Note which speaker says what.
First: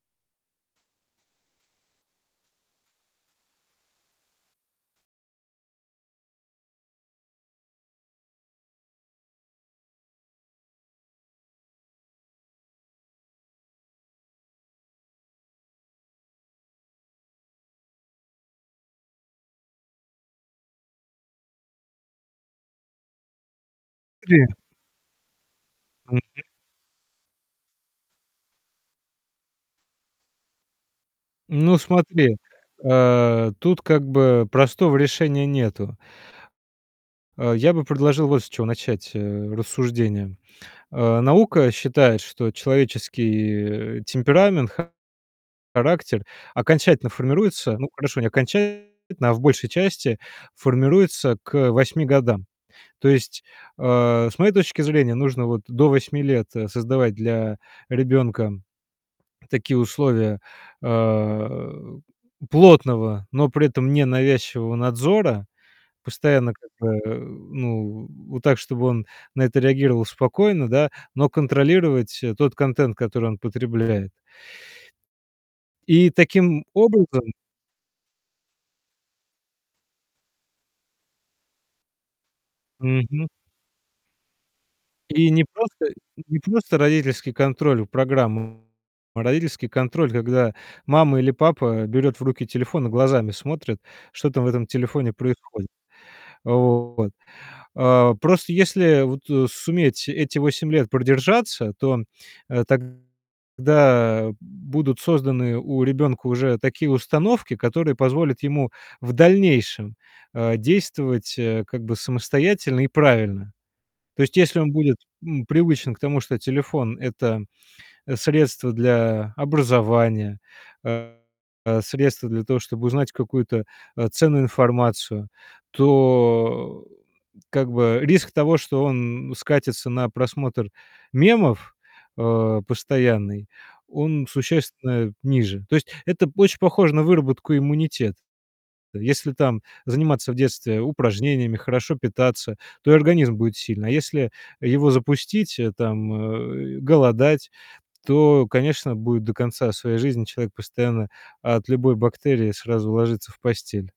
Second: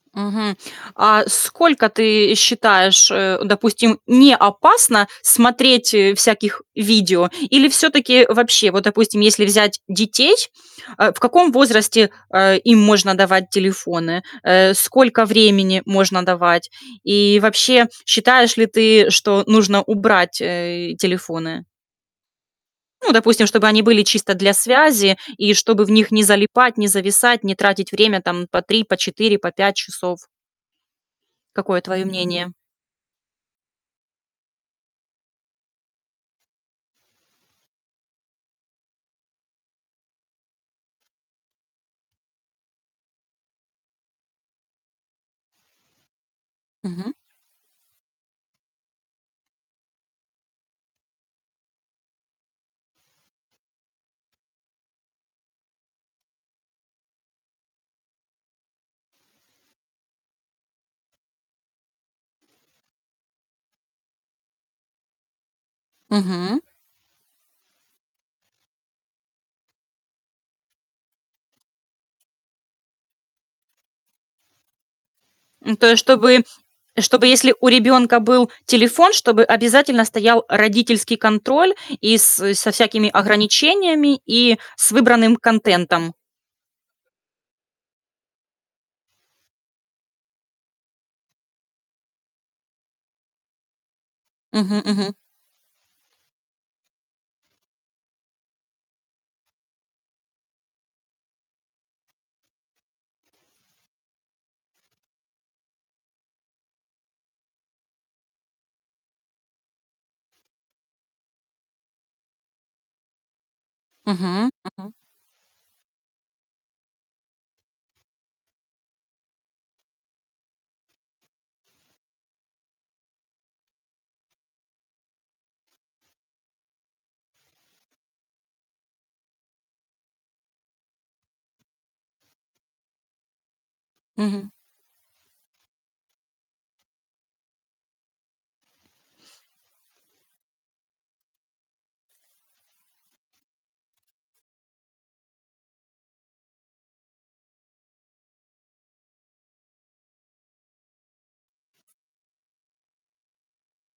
Speaker 1: Мгм. А сколько, ты считаешь, э, допустим, не опасно смотреть, э, всяких видео? Или всё-таки вообще вот, допустим, если взять детей, а, в каком возрасте, а, им можно давать телефоны? Э, сколько времени можно давать и вообще, считаешь ли ты, что нужно убрать, э, телефоны? Ну, допустим, чтобы они были чисто
Speaker 2: Приве
Speaker 1: для связи и чтобы в них не
Speaker 2: Мгм.
Speaker 1: залипать, не зависать, не тратить время, там, по 3, по 4, по 5 часов.
Speaker 2: Ну
Speaker 1: Какое твое
Speaker 2: смотри,
Speaker 1: мнение?
Speaker 2: э, тут как бы простого решения нету. А, я бы предложил вот с чего начать, э, рассуждения. А, наука считает, что человеческий, э, темперамент, характер окончательно
Speaker 1: Мгм.
Speaker 2: формируется ну, хорошо, не окончательно, а в большей части, формируется к 8 годам. То есть, а, с моей точки зрения, нужно вот до 8 лет, э, создавать для ребенка такие условия, а, плотного, но при этом ненавязчивого надзора, постоянно
Speaker 1: Мгм.
Speaker 2: как бы, э, ну, вот так, чтобы он на это реагировал спокойно, да, но контролировать, э, тот контент, который он потребляет.
Speaker 1: Ну, то есть,
Speaker 2: И
Speaker 1: чтобы
Speaker 2: таким
Speaker 1: чтобы
Speaker 2: образом
Speaker 1: если у ребёнка был телефон, чтобы обязательно стоял родительский контроль и с со всякими
Speaker 2: Мгм.
Speaker 1: ограничениями, и с
Speaker 2: И
Speaker 1: выбранным
Speaker 2: не просто н
Speaker 1: контентом.
Speaker 2: не просто родительский контроль в программу, а родительский контроль, когда мама или папа берет в руки телефон и глазами смотрит, что там в этом
Speaker 1: Мгм
Speaker 2: телефоне
Speaker 1: мгм.
Speaker 2: происходит. Вот. А, просто если вот, э, суметь эти 8 лет продержаться, то, э, тогда будут созданы у ребенка уже такие установки, которые позволят ему в дальнейшем, а, действовать, э, как бы самостоятельно и правильно. То есть
Speaker 1: Мгм
Speaker 2: если он
Speaker 1: мгм.
Speaker 2: будет, м, привычен к тому, что телефон- это средство для образования, а, средство для того, чтобы узнать какую-то, а, ценную информацию, то, как бы, риск того, что он скатится на просмотр мемов, а, постоянный- он
Speaker 1: Мгм.
Speaker 2: существенно ниже. То есть это очень похоже на выработку иммунитета. Если там заниматься в детстве упражнениями, хорошо питаться, то и организм будет сильный. А если его запустить, э, там, э, голодать, то, конечно, будет до конца своей жизни человек постоянно от любой бактерии сразу ложится в постель.